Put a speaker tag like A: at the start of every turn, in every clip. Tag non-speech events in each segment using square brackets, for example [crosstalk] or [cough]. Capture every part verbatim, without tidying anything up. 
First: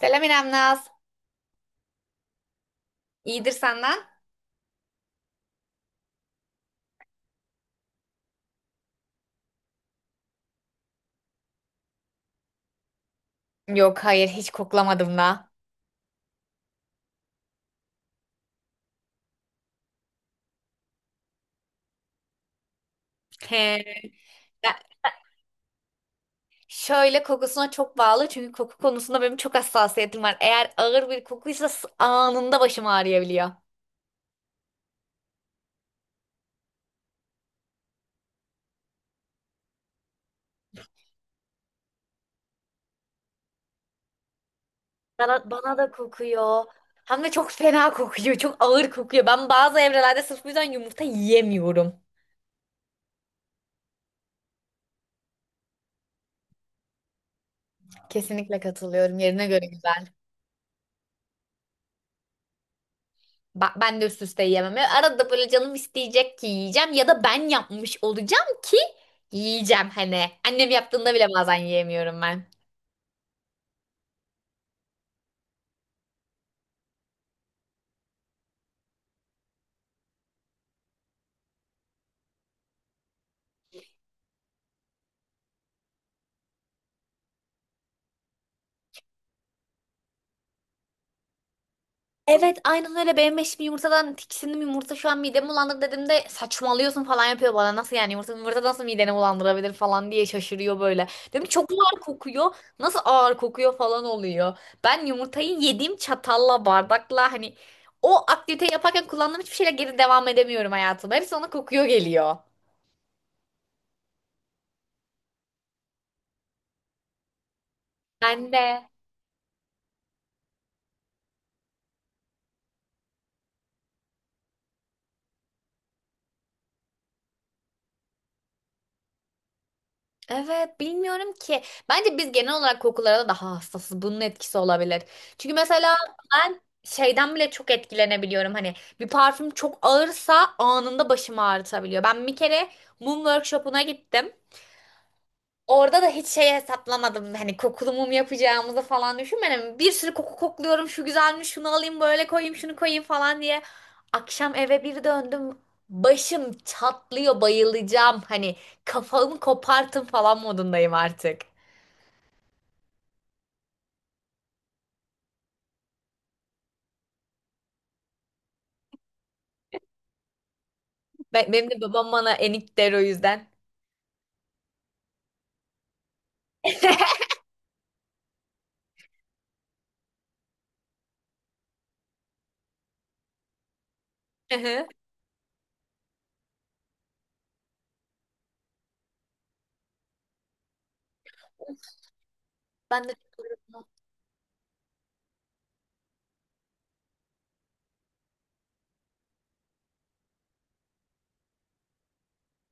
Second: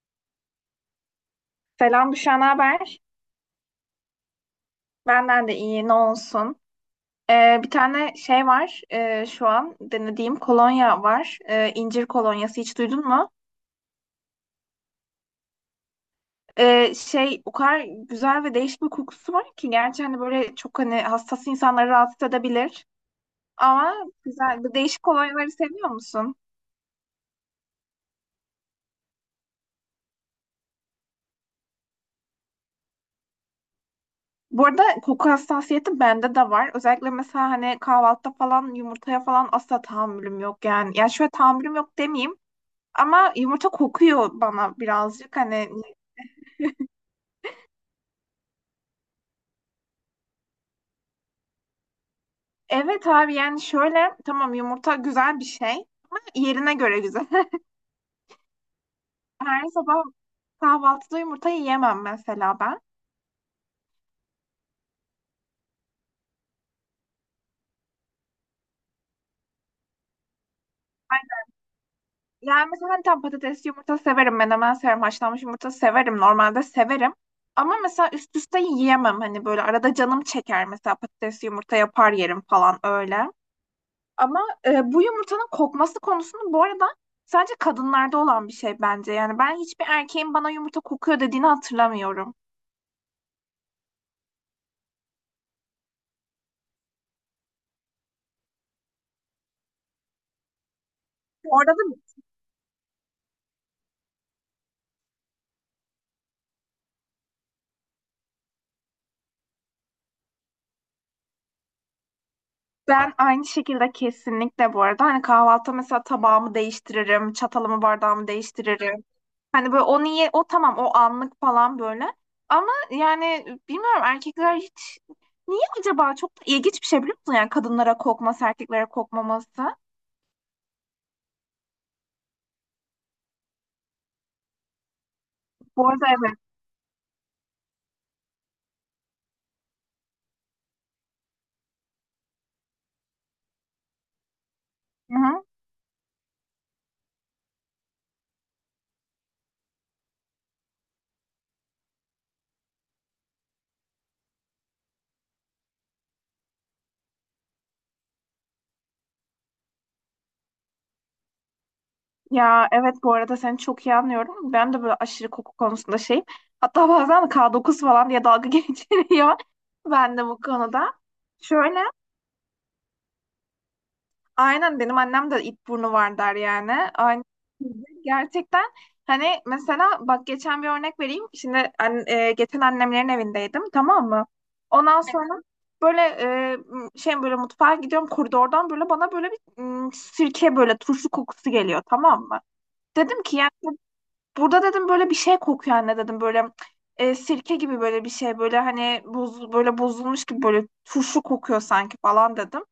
A: Selam İrem Naz.
B: Selam Büşra, ne haber?
A: İyidir senden?
B: Benden de iyi, ne olsun. Ee, bir tane şey var, ee, şu an denediğim kolonya var. Ee, incir kolonyası hiç duydun mu?
A: Yok hayır hiç koklamadım da.
B: Ee, şey, o kadar güzel ve değişik bir kokusu var ki, gerçi hani böyle çok hani hassas insanları rahatsız edebilir.
A: He.
B: Ama güzel, bu
A: Ya,
B: değişik kolonyaları seviyor musun?
A: şöyle kokusuna çok bağlı çünkü koku konusunda benim çok hassasiyetim var. Eğer ağır bir kokuysa s- anında başım ağrıyabiliyor.
B: Bu arada, koku hassasiyeti bende de var. Özellikle mesela hani kahvaltıda falan yumurtaya falan asla tahammülüm yok yani. Ya şöyle, tahammülüm yok demeyeyim. Ama yumurta kokuyor bana birazcık
A: Bana,
B: hani.
A: bana da kokuyor. Hem de çok fena kokuyor. Çok ağır kokuyor. Ben bazı evrelerde sırf bu yüzden yumurta yiyemiyorum.
B: Evet abi, yani şöyle, tamam, yumurta güzel bir şey, ama yerine göre güzel.
A: Kesinlikle katılıyorum. Yerine
B: [laughs] Her
A: göre
B: sabah
A: güzel.
B: kahvaltıda yumurta yiyemem mesela ben.
A: Ba- Ben de üst üste yiyemem. Ya arada böyle canım isteyecek ki yiyeceğim ya da ben yapmış olacağım ki yiyeceğim hani. Annem yaptığında bile bazen yiyemiyorum ben.
B: Yani mesela hani tam patates yumurta severim, menemen severim, haşlanmış yumurta severim, normalde severim. Ama mesela üst üste yiyemem, hani böyle arada canım çeker, mesela patates yumurta yapar yerim falan öyle. Ama e, bu yumurtanın kokması konusunu, bu arada, sadece kadınlarda olan bir şey bence. Yani ben hiçbir erkeğin bana yumurta kokuyor dediğini hatırlamıyorum.
A: Evet aynen öyle, benim eşim, yumurtadan tiksindim, yumurta şu an midemi bulandırdı dediğimde saçmalıyorsun falan yapıyor bana, nasıl yani yumurta, yumurta nasıl mideni bulandırabilir falan diye şaşırıyor böyle. Dedim
B: Bu
A: çok
B: arada
A: ağır kokuyor, nasıl ağır kokuyor falan oluyor. Ben yumurtayı yediğim çatalla bardakla hani o aktivite yaparken kullandığım hiçbir şeyle geri devam edemiyorum hayatıma. Hepsi ona kokuyor geliyor.
B: ben aynı şekilde, kesinlikle bu arada hani kahvaltı mesela, tabağımı değiştiririm, çatalımı bardağımı
A: Ben de.
B: değiştiririm. Hani böyle, o niye, o tamam, o anlık falan böyle. Ama yani bilmiyorum, erkekler hiç niye acaba, çok da ilginç bir şey biliyor musun? Yani kadınlara kokması, erkeklere kokmaması.
A: Evet bilmiyorum ki. Bence biz genel olarak kokulara daha hassasız. Bunun etkisi olabilir. Çünkü
B: Bu
A: mesela
B: arada evet.
A: ben şeyden bile çok etkilenebiliyorum. Hani bir parfüm çok ağırsa anında başımı ağrıtabiliyor. Ben bir kere mum workshop'una gittim.
B: Hı hı.
A: Orada da hiç şey hesaplamadım. Hani kokulu mum yapacağımızı falan düşünmedim. Bir sürü koku kokluyorum. Şu güzelmiş, şunu alayım, böyle koyayım, şunu koyayım falan diye. Akşam eve bir döndüm. Başım çatlıyor, bayılacağım. Hani kafamı kopartın falan modundayım artık.
B: Ya evet, bu arada seni çok iyi anlıyorum. Ben de böyle aşırı koku konusunda şeyim. Hatta bazen K dokuz falan diye dalga [laughs] geçiliyor. Ben de bu konuda.
A: Be- benim
B: Şöyle,
A: de babam bana enik der o yüzden.
B: aynen, benim annem de it burnu var der yani. Aynen.
A: [laughs]
B: Gerçekten hani mesela bak, geçen bir örnek vereyim. Şimdi an- e, geçen annemlerin evindeydim, tamam mı? Ondan sonra böyle e, m- şey, böyle mutfağa gidiyorum koridordan, böyle bana böyle bir m, sirke, böyle turşu kokusu geliyor, tamam mı?
A: Ben de
B: Dedim ki
A: çok
B: yani,
A: üzüldüm.
B: burada dedim böyle bir şey kokuyor anne dedim, böyle e, sirke gibi böyle bir şey, böyle hani, boz, böyle bozulmuş gibi böyle turşu kokuyor sanki falan dedim.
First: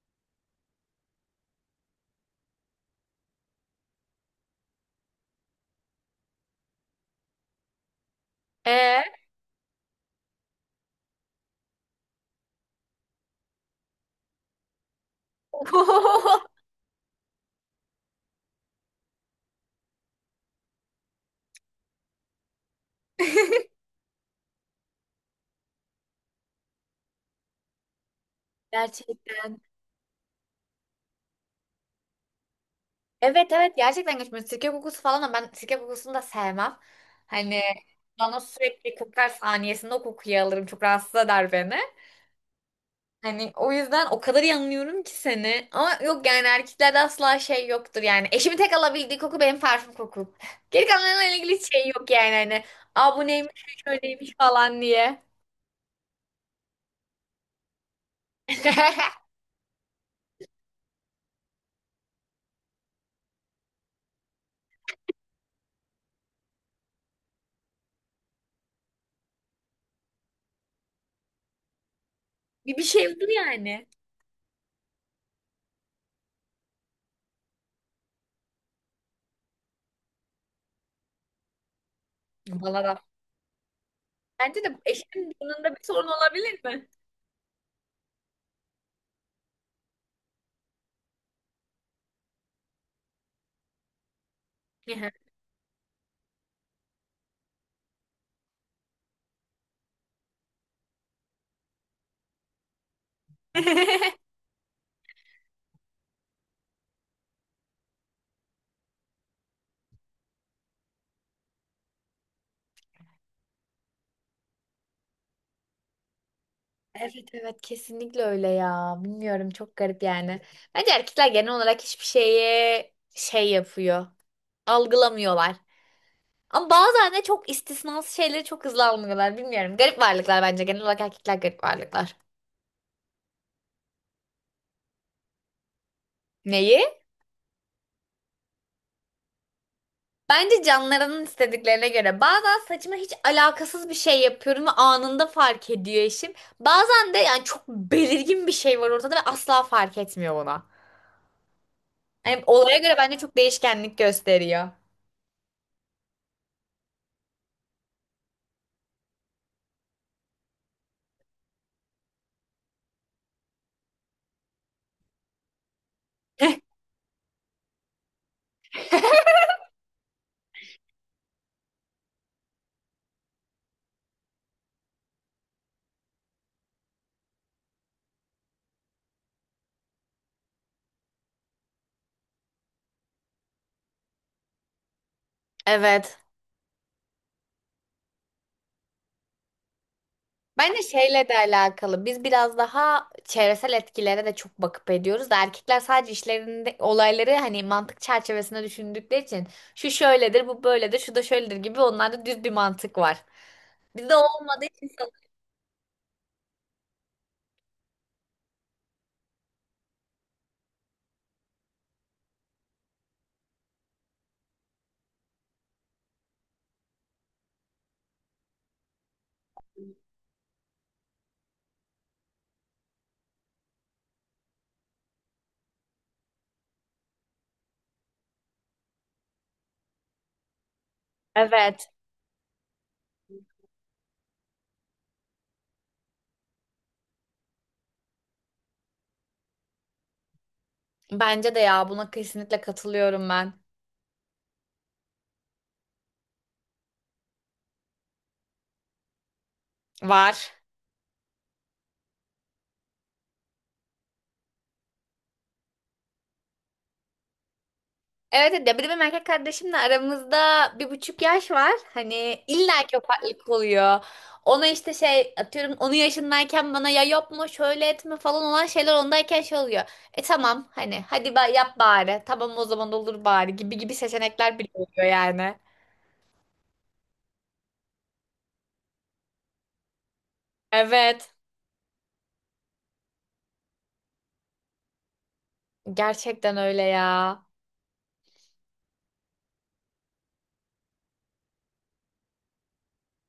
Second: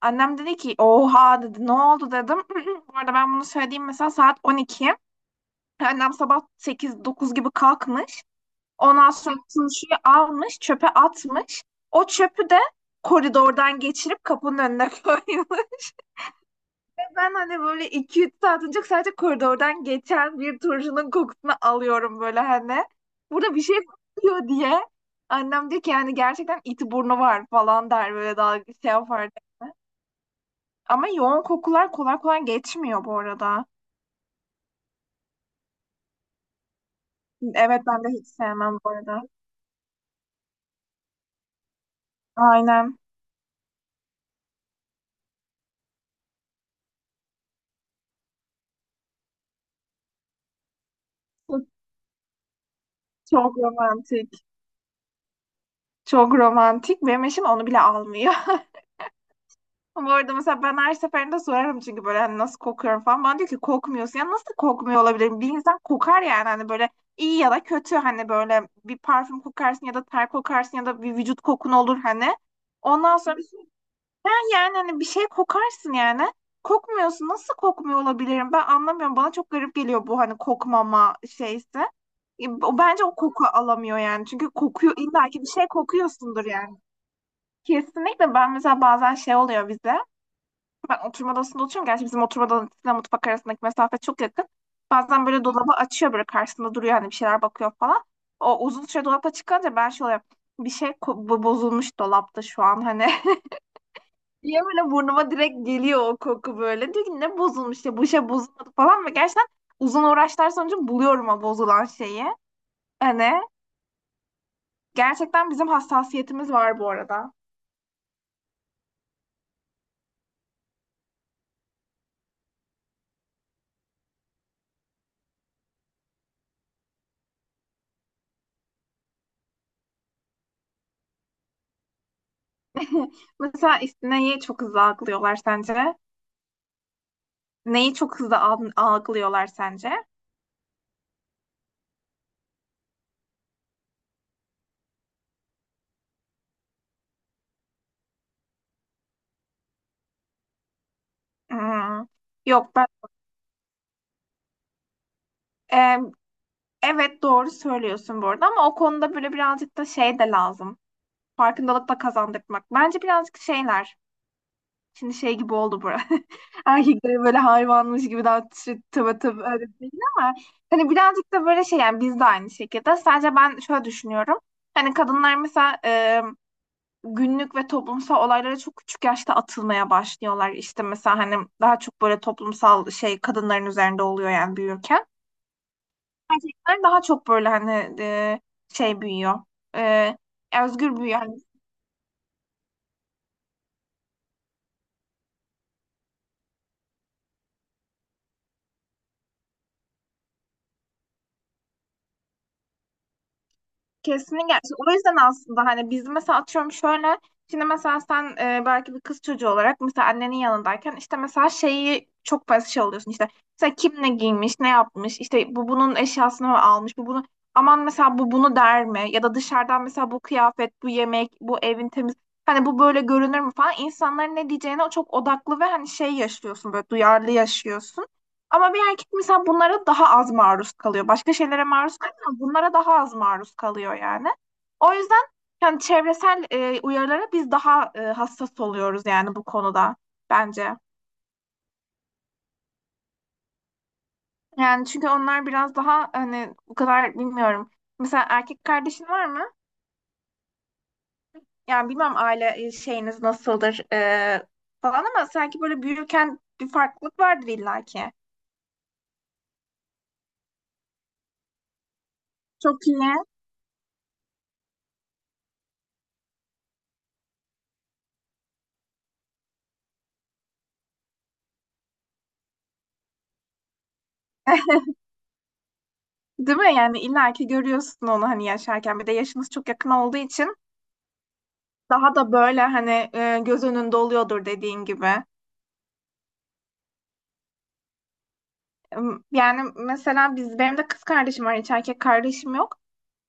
B: Annem dedi ki oha, dedi ne oldu dedim. [clears throat] Bu arada ben bunu söylediğim mesela saat on iki. Annem sabah sekiz dokuz gibi kalkmış.
A: Ee?
B: Ondan sonra turşuyu almış, çöpe atmış. O çöpü de koridordan geçirip kapının önüne [laughs] koymuş.
A: [laughs]
B: Ben hani böyle iki üç saat önce sadece koridordan geçen bir turşunun kokusunu alıyorum böyle hani. Burada bir şey kokuyor diye. Annem diyor ki yani, gerçekten iti burnu var falan der, böyle dalga şey yapar.
A: Gerçekten.
B: Ama yoğun kokular kolay kolay geçmiyor bu
A: Evet
B: arada.
A: evet gerçekten geçmiyor. Sirke kokusu falan da, ben sirke kokusunu da sevmem. Hani
B: Evet, ben de hiç
A: bana
B: sevmem bu
A: sürekli
B: arada.
A: kokar, saniyesinde o kokuyu alırım. Çok rahatsız eder beni.
B: Aynen.
A: Hani o yüzden o kadar iyi anlıyorum ki seni. Ama yok yani, erkeklerde asla şey yoktur yani. Eşimin tek alabildiği koku benim parfüm kokum. [laughs] Geri kalanlarla ilgili hiç şey yok yani hani. Aa bu neymiş,
B: Çok
A: şu şöyleymiş
B: romantik.
A: falan diye.
B: Çok romantik. Benim eşim onu bile almıyor. [laughs]
A: [laughs]
B: Ama bu arada mesela ben her seferinde sorarım, çünkü böyle hani nasıl kokuyorum falan. Bana diyor ki kokmuyorsun. Ya nasıl kokmuyor olabilirim? Bir insan kokar yani, hani böyle iyi ya da kötü, hani böyle bir parfüm kokarsın ya da ter kokarsın ya da bir vücut kokun olur hani.
A: Bir bir şey
B: Ondan
A: yoktur
B: sonra,
A: yani.
B: "Ha yani hani bir şey kokarsın yani. Kokmuyorsun. Nasıl kokmuyor olabilirim? Ben anlamıyorum. Bana çok garip geliyor bu hani kokmama şeysi. E, o-
A: Bana
B: Bence
A: da.
B: o koku alamıyor yani. Çünkü
A: Bence de
B: kokuyor, illa
A: eşimin
B: ki bir şey
A: yanında bir sorun
B: kokuyorsundur
A: olabilir
B: yani.
A: mi?
B: Kesinlikle, ben mesela bazen şey oluyor bize. Ben oturma odasında oturuyorum. Gerçi bizim oturma odasıyla mutfak arasındaki mesafe çok yakın. Bazen böyle dolabı açıyor, böyle karşısında duruyor, hani bir şeyler bakıyor falan. O uzun süre dolapta çıkınca ben şöyle, bir şey ko- bo- bozulmuş dolapta şu an hani. [laughs]
A: [laughs]
B: Diye böyle burnuma direkt geliyor o koku böyle. Diyor ki ne bozulmuş ya, bu şey bozulmadı falan, ve gerçekten uzun uğraşlar sonucu buluyorum o bozulan şeyi. Hani gerçekten bizim hassasiyetimiz var bu arada.
A: Evet evet kesinlikle öyle ya. Bilmiyorum, çok garip yani. Bence erkekler genel olarak hiçbir şeye şey yapıyor. Algılamıyorlar. Ama bazen de çok istisnası şeyleri çok hızlı algılıyorlar. Bilmiyorum. Garip varlıklar bence. Genel olarak erkekler garip varlıklar.
B: [laughs] Mesela istineyi çok hızlı algılıyorlar sence?
A: Neyi?
B: Neyi çok hızlı al- algılıyorlar sence?
A: Bence canlarının istediklerine göre. Bazen saçıma hiç alakasız bir şey yapıyorum ve anında fark ediyor eşim. Bazen de yani çok belirgin bir şey var ortada ve asla fark etmiyor ona.
B: Hmm,
A: Yani
B: yok
A: olaya
B: ben,
A: göre bence çok değişkenlik gösteriyor.
B: e, evet, doğru söylüyorsun bu arada, ama o konuda böyle birazcık da şey de lazım. Farkındalık da kazandırmak. Bence birazcık şeyler. Şimdi şey gibi oldu bu. [laughs] Erkeklere böyle hayvanmış gibi, daha tı- tıvı tıvı öyle değil, ama hani birazcık da böyle şey yani, biz de aynı şekilde. Sadece ben şöyle düşünüyorum. Hani kadınlar mesela, e, günlük ve toplumsal olaylara çok küçük yaşta atılmaya başlıyorlar. İşte mesela hani daha çok böyle toplumsal şey kadınların üzerinde oluyor yani büyürken.
A: Evet.
B: Erkekler daha çok böyle hani e, şey büyüyor. E,
A: Bence
B: Özgür büyüyor.
A: şeyle
B: Hani
A: de alakalı. Biz biraz daha çevresel etkilere de çok bakıp ediyoruz da erkekler sadece işlerinde olayları hani mantık çerçevesinde düşündükleri için şu şöyledir, bu böyledir, şu da şöyledir gibi onlarda düz bir mantık var. Bizde
B: kesinlikle.
A: olmadığı
B: İşte,
A: için
B: o yüzden
A: sanırım.
B: aslında hani biz mesela, atıyorum şöyle, şimdi mesela sen, e, belki bir kız çocuğu olarak mesela annenin yanındayken, işte mesela şeyi çok fazla şey oluyorsun, işte mesela kim ne giymiş, ne yapmış, işte bu bunun eşyasını mı almış, bu bunu aman, mesela bu bunu der mi, ya da dışarıdan mesela, bu kıyafet, bu yemek, bu evin temiz hani, bu böyle görünür mü falan, insanların ne diyeceğine çok odaklı, ve hani şey yaşıyorsun, böyle duyarlı yaşıyorsun. Ama bir erkek mesela bunlara daha az maruz kalıyor. Başka şeylere
A: Evet.
B: maruz kalıyor ama bunlara daha az maruz kalıyor yani. O yüzden, yani çevresel e, uyarılara biz daha e, hassas oluyoruz yani, bu konuda bence.
A: Bence de ya, buna kesinlikle katılıyorum ben.
B: Yani çünkü onlar biraz daha hani, bu kadar bilmiyorum. Mesela erkek kardeşin var mı?
A: Var.
B: Yani bilmem, aile e, şeyiniz nasıldır e, falan, ama sanki böyle büyürken bir farklılık vardır illaki.
A: Evet evet. Ya bir de benim erkek kardeşimle aramızda bir buçuk yaş var. Hani illa
B: Çok
A: ki
B: iyi.
A: o farklılık oluyor. Ona işte şey atıyorum, onun yaşındayken bana ya yapma şöyle etme falan olan şeyler ondayken şey oluyor. E tamam hani, hadi ba- yap bari, tamam o zaman, olur bari gibi gibi seçenekler bile oluyor yani.
B: Değil mi? Yani illaki görüyorsun onu hani yaşarken. Bir de yaşınız çok yakın olduğu için
A: Evet
B: daha da böyle hani e, göz önünde oluyordur dediğin gibi.
A: gerçekten öyle ya.
B: Em, Yani mesela biz, benim de kız kardeşim var, hiç erkek kardeşim yok.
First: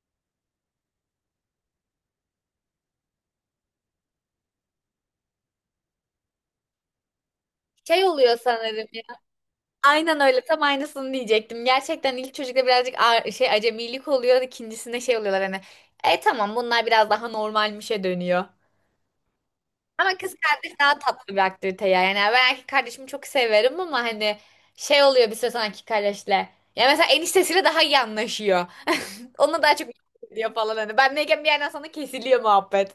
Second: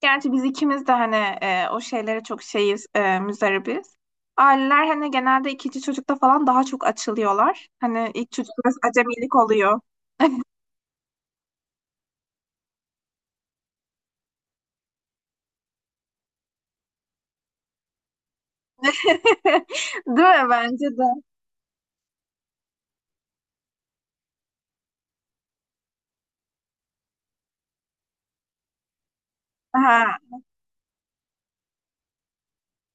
B: Gerçi biz ikimiz de hani, e, o şeylere çok şeyiz, e, müzdaribiz. Aileler hani genelde ikinci çocukta falan daha çok açılıyorlar.
A: Şey
B: Hani ilk
A: oluyor
B: çocuk biraz
A: sanırım.
B: acemilik oluyor.
A: Aynen öyle. Tam aynısını diyecektim. Gerçekten ilk çocukta birazcık a- şey acemilik oluyor. İkincisinde şey oluyorlar hani. E tamam, bunlar biraz daha normalmişe dönüyor.
B: [laughs]
A: Ama
B: Değil
A: kız
B: mi?
A: kardeş
B: Bence
A: daha
B: de.
A: tatlı bir aktivite ya. Yani ben erkek kardeşimi çok severim ama hani şey oluyor bir süre sonra erkek kardeşle. Ya mesela eniştesiyle daha iyi anlaşıyor. [laughs] Onunla daha çok
B: Ha,
A: diyor falan hani. Ben neyken bir yerden sonra kesiliyor muhabbet.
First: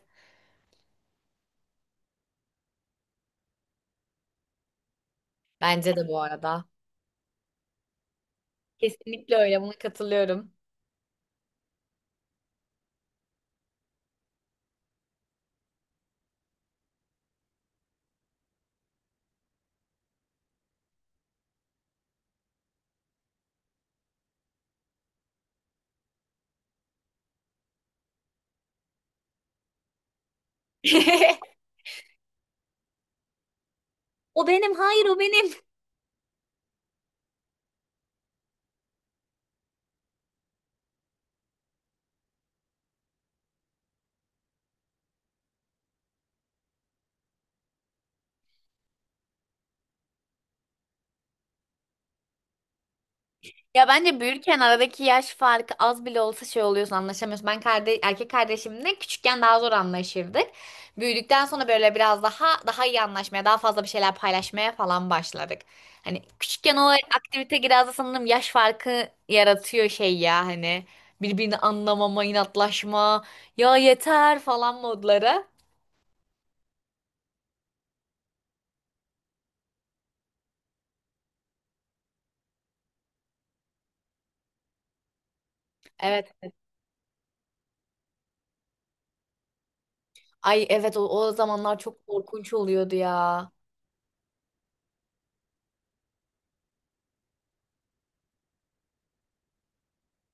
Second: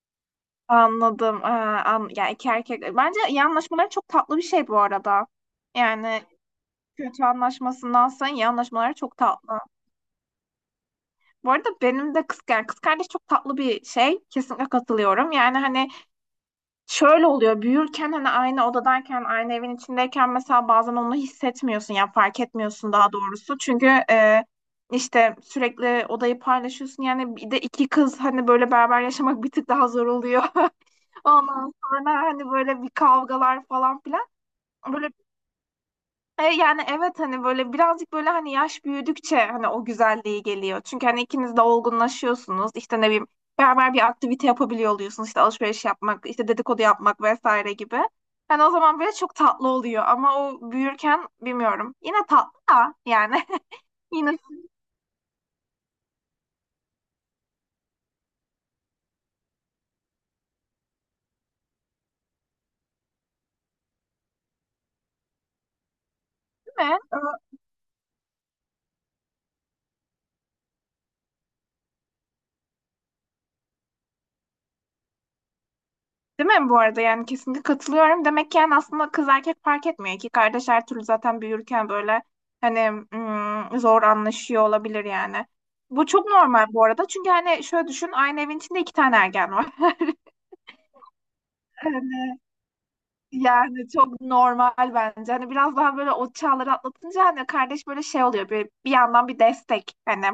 B: anladım. Ha, an, yani iki erkek. Bence iyi anlaşmaları çok tatlı bir şey bu arada.
A: Bence de bu
B: Yani
A: arada.
B: kötü anlaşmasındansa iyi anlaşmaları çok
A: Kesinlikle
B: tatlı.
A: öyle. Buna katılıyorum.
B: Bu arada benim de kız, yani kız kardeş çok tatlı bir şey. Kesinlikle katılıyorum. Yani hani şöyle oluyor. Büyürken hani aynı odadayken, aynı evin içindeyken mesela bazen onu hissetmiyorsun. Yani fark etmiyorsun daha doğrusu. Çünkü e, işte sürekli odayı paylaşıyorsun. Yani bir de iki kız hani böyle beraber yaşamak bir tık daha zor oluyor. [laughs]
A: [laughs]
B: Ondan sonra hani böyle bir kavgalar falan filan.
A: O benim, hayır
B: Böyle
A: o benim.
B: e, yani evet, hani böyle birazcık böyle, hani yaş büyüdükçe hani o güzelliği geliyor. Çünkü hani ikiniz de olgunlaşıyorsunuz. İşte ne bileyim, beraber bir aktivite yapabiliyor oluyorsunuz. İşte alışveriş yapmak, işte dedikodu yapmak, vesaire gibi. Yani o zaman böyle çok tatlı oluyor, ama o büyürken bilmiyorum. Yine tatlı da yani.
A: Ya
B: [laughs]
A: bence
B: Yine
A: büyürken aradaki yaş farkı az bile olsa şey oluyorsun, anlaşamıyorsun. Ben kardeş, erkek kardeşimle küçükken daha zor anlaşırdık. Büyüdükten sonra böyle biraz daha daha iyi anlaşmaya, daha fazla bir şeyler paylaşmaya falan başladık. Hani küçükken o
B: değil mi?
A: aktivite biraz da sanırım yaş farkı yaratıyor şey ya, hani birbirini anlamama, inatlaşma, ya yeter falan modları.
B: Değil mi, bu arada yani kesinlikle katılıyorum. Demek ki yani aslında kız erkek fark etmiyor. İki kardeş her türlü zaten büyürken böyle hani, mm, zor anlaşıyor olabilir yani. Bu çok
A: Evet.
B: normal bu arada. Çünkü hani şöyle düşün, aynı evin içinde iki tane ergen var. [laughs]
A: Ay evet, o, o zamanlar
B: Hani,
A: çok korkunç oluyordu ya.
B: yani çok normal bence. Hani biraz daha böyle o çağları atlatınca hani kardeş böyle şey oluyor. Bir, bir yandan bir destek hani.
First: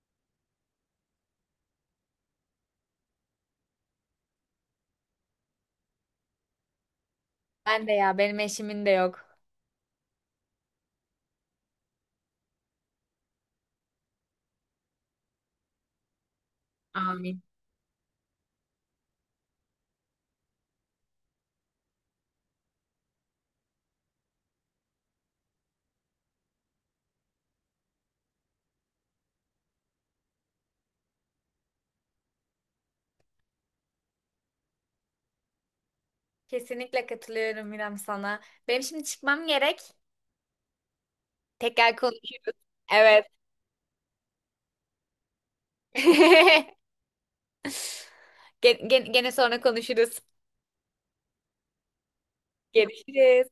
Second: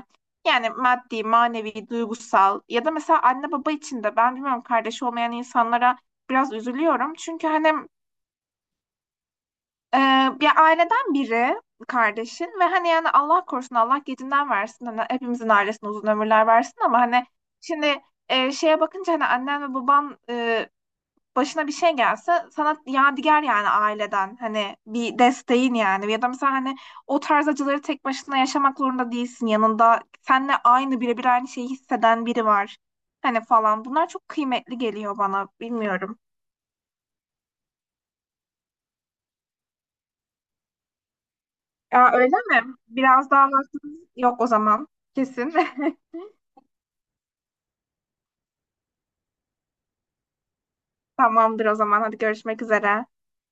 B: Yani maddi, manevi, duygusal, ya da mesela anne baba için de, ben bilmiyorum, kardeş olmayan insanlara biraz üzülüyorum. Çünkü hani,
A: Ben de ya, benim eşimin de yok.
B: Ee, bir aileden biri kardeşin, ve hani yani Allah korusun, Allah gecinden versin, hani hepimizin ailesine uzun ömürler versin, ama hani
A: Amin.
B: şimdi e, şeye bakınca hani annen ve baban, e, başına bir şey gelse sana yadigar yani aileden, hani bir desteğin yani, ya da mesela hani o tarz acıları tek başına yaşamak zorunda değilsin, yanında seninle aynı, birebir aynı şeyi hisseden biri var hani falan, bunlar çok kıymetli geliyor bana, bilmiyorum.
A: Kesinlikle katılıyorum İrem sana. Benim şimdi çıkmam gerek. Tekrar
B: Aa, öyle
A: konuşuruz.
B: mi?
A: Evet.
B: Biraz daha vaktimiz yok o zaman. Kesin. [laughs]
A: [laughs] Gene, gene sonra konuşuruz.
B: Tamamdır o zaman. Hadi görüşmek üzere.
A: Görüşürüz.